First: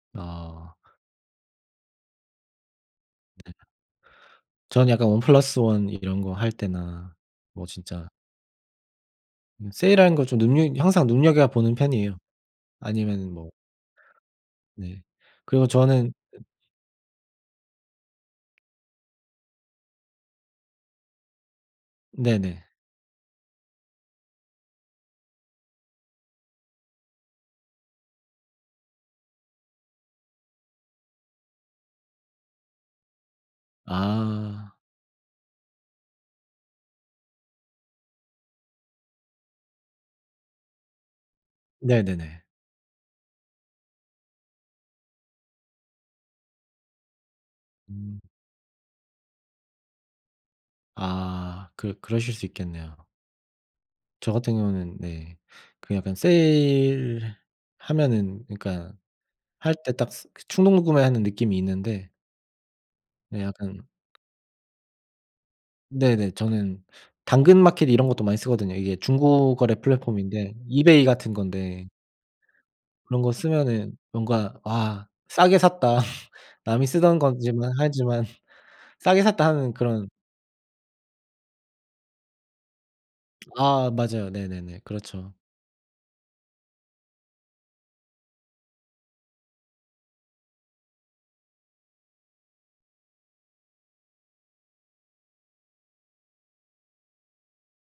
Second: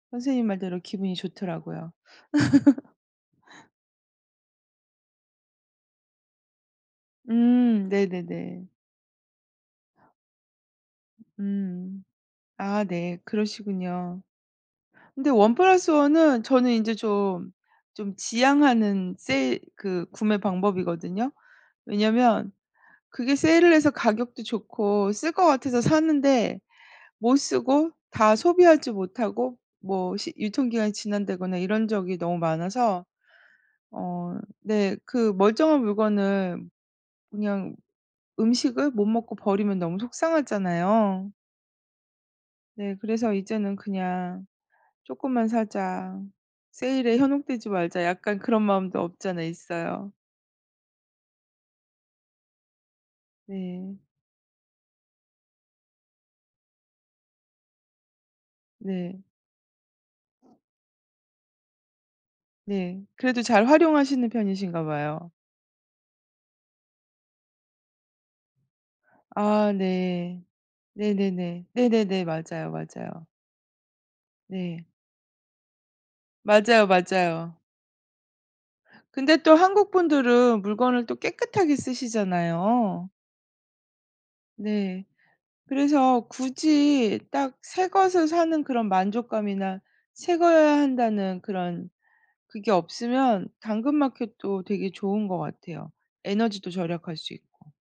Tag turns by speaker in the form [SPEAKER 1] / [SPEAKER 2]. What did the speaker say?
[SPEAKER 1] 선생님
[SPEAKER 2] 아.
[SPEAKER 1] 말대로 기분이 좋더라고요.
[SPEAKER 2] 네. 저는 약간 1+1 이런 거 할 때나 뭐
[SPEAKER 1] 음.
[SPEAKER 2] 진짜
[SPEAKER 1] 네네네.
[SPEAKER 2] 그냥 세일하는 걸 좀 눈여 항상 눈여겨보는
[SPEAKER 1] 음.
[SPEAKER 2] 편이에요.
[SPEAKER 1] 아 네.
[SPEAKER 2] 아니면은 뭐
[SPEAKER 1] 그러시군요.
[SPEAKER 2] 네.
[SPEAKER 1] 근데 원
[SPEAKER 2] 그리고
[SPEAKER 1] 플러스
[SPEAKER 2] 저는
[SPEAKER 1] 원 은 저는 인제 좀, 좀 지양하는 세일 그 구매 방법이거든요. 왜냐면
[SPEAKER 2] 네네.
[SPEAKER 1] 그게 세일을 해서 가격도 좋고 쓸 것 같아서 샀는데 못 쓰고 다 소비하지 못하고 뭐 시 유통기한이 지난다거나 이런 적이 너무 많아서 어
[SPEAKER 2] 아.
[SPEAKER 1] 네 그 멀쩡한 물건을 그냥 음식을 못 먹고 버리면 너무 속상하잖아요.
[SPEAKER 2] 네네네.
[SPEAKER 1] 네. 그래서 이제는 그냥 '쪼끔만 사자 세일에 현혹되지 말자.'
[SPEAKER 2] 음.
[SPEAKER 1] 약간 그런 마음도 없지 않아 있어요.
[SPEAKER 2] 아. 그 그러실 수 있겠네요.
[SPEAKER 1] 네.
[SPEAKER 2] 저 같은 경우는 네. 그 약간 세일 하면은 그니까
[SPEAKER 1] 네.
[SPEAKER 2] 할 때 딱 그 충동 구매하는 느낌이 있는데
[SPEAKER 1] 네. 그래도
[SPEAKER 2] 네.
[SPEAKER 1] 잘
[SPEAKER 2] 약간
[SPEAKER 1] 활용하시는 편이신가 봐요.
[SPEAKER 2] 네네. 저는 당근마켓 이런 것도 많이 쓰거든요. 이게 중고
[SPEAKER 1] 아
[SPEAKER 2] 거래
[SPEAKER 1] 네.
[SPEAKER 2] 플랫폼인데 이베이 같은
[SPEAKER 1] 네네네.
[SPEAKER 2] 건데
[SPEAKER 1] 네네네. 맞아요,
[SPEAKER 2] 그런
[SPEAKER 1] 맞아요.
[SPEAKER 2] 거 쓰면은 뭔가
[SPEAKER 1] 네.
[SPEAKER 2] '와 싸게 샀다. 남이
[SPEAKER 1] 맞아요,
[SPEAKER 2] 쓰던
[SPEAKER 1] 맞아요.
[SPEAKER 2] 거지만 하지만 싸게
[SPEAKER 1] 근데
[SPEAKER 2] 샀다.'
[SPEAKER 1] 또
[SPEAKER 2] 하는
[SPEAKER 1] 한국
[SPEAKER 2] 그런
[SPEAKER 1] 분들은 물건을 또 깨끗하게 쓰시잖아요.
[SPEAKER 2] 아. 맞아요. 네네네.
[SPEAKER 1] 네.
[SPEAKER 2] 그렇죠.
[SPEAKER 1] 그래서 굳이 딱 새 것을 사는 그런 만족감이나 새 거여야 한다는 그런 그게 없으면 당근마켓도 되게 좋은 것 같아요, 에너지도 절약할 수 있고.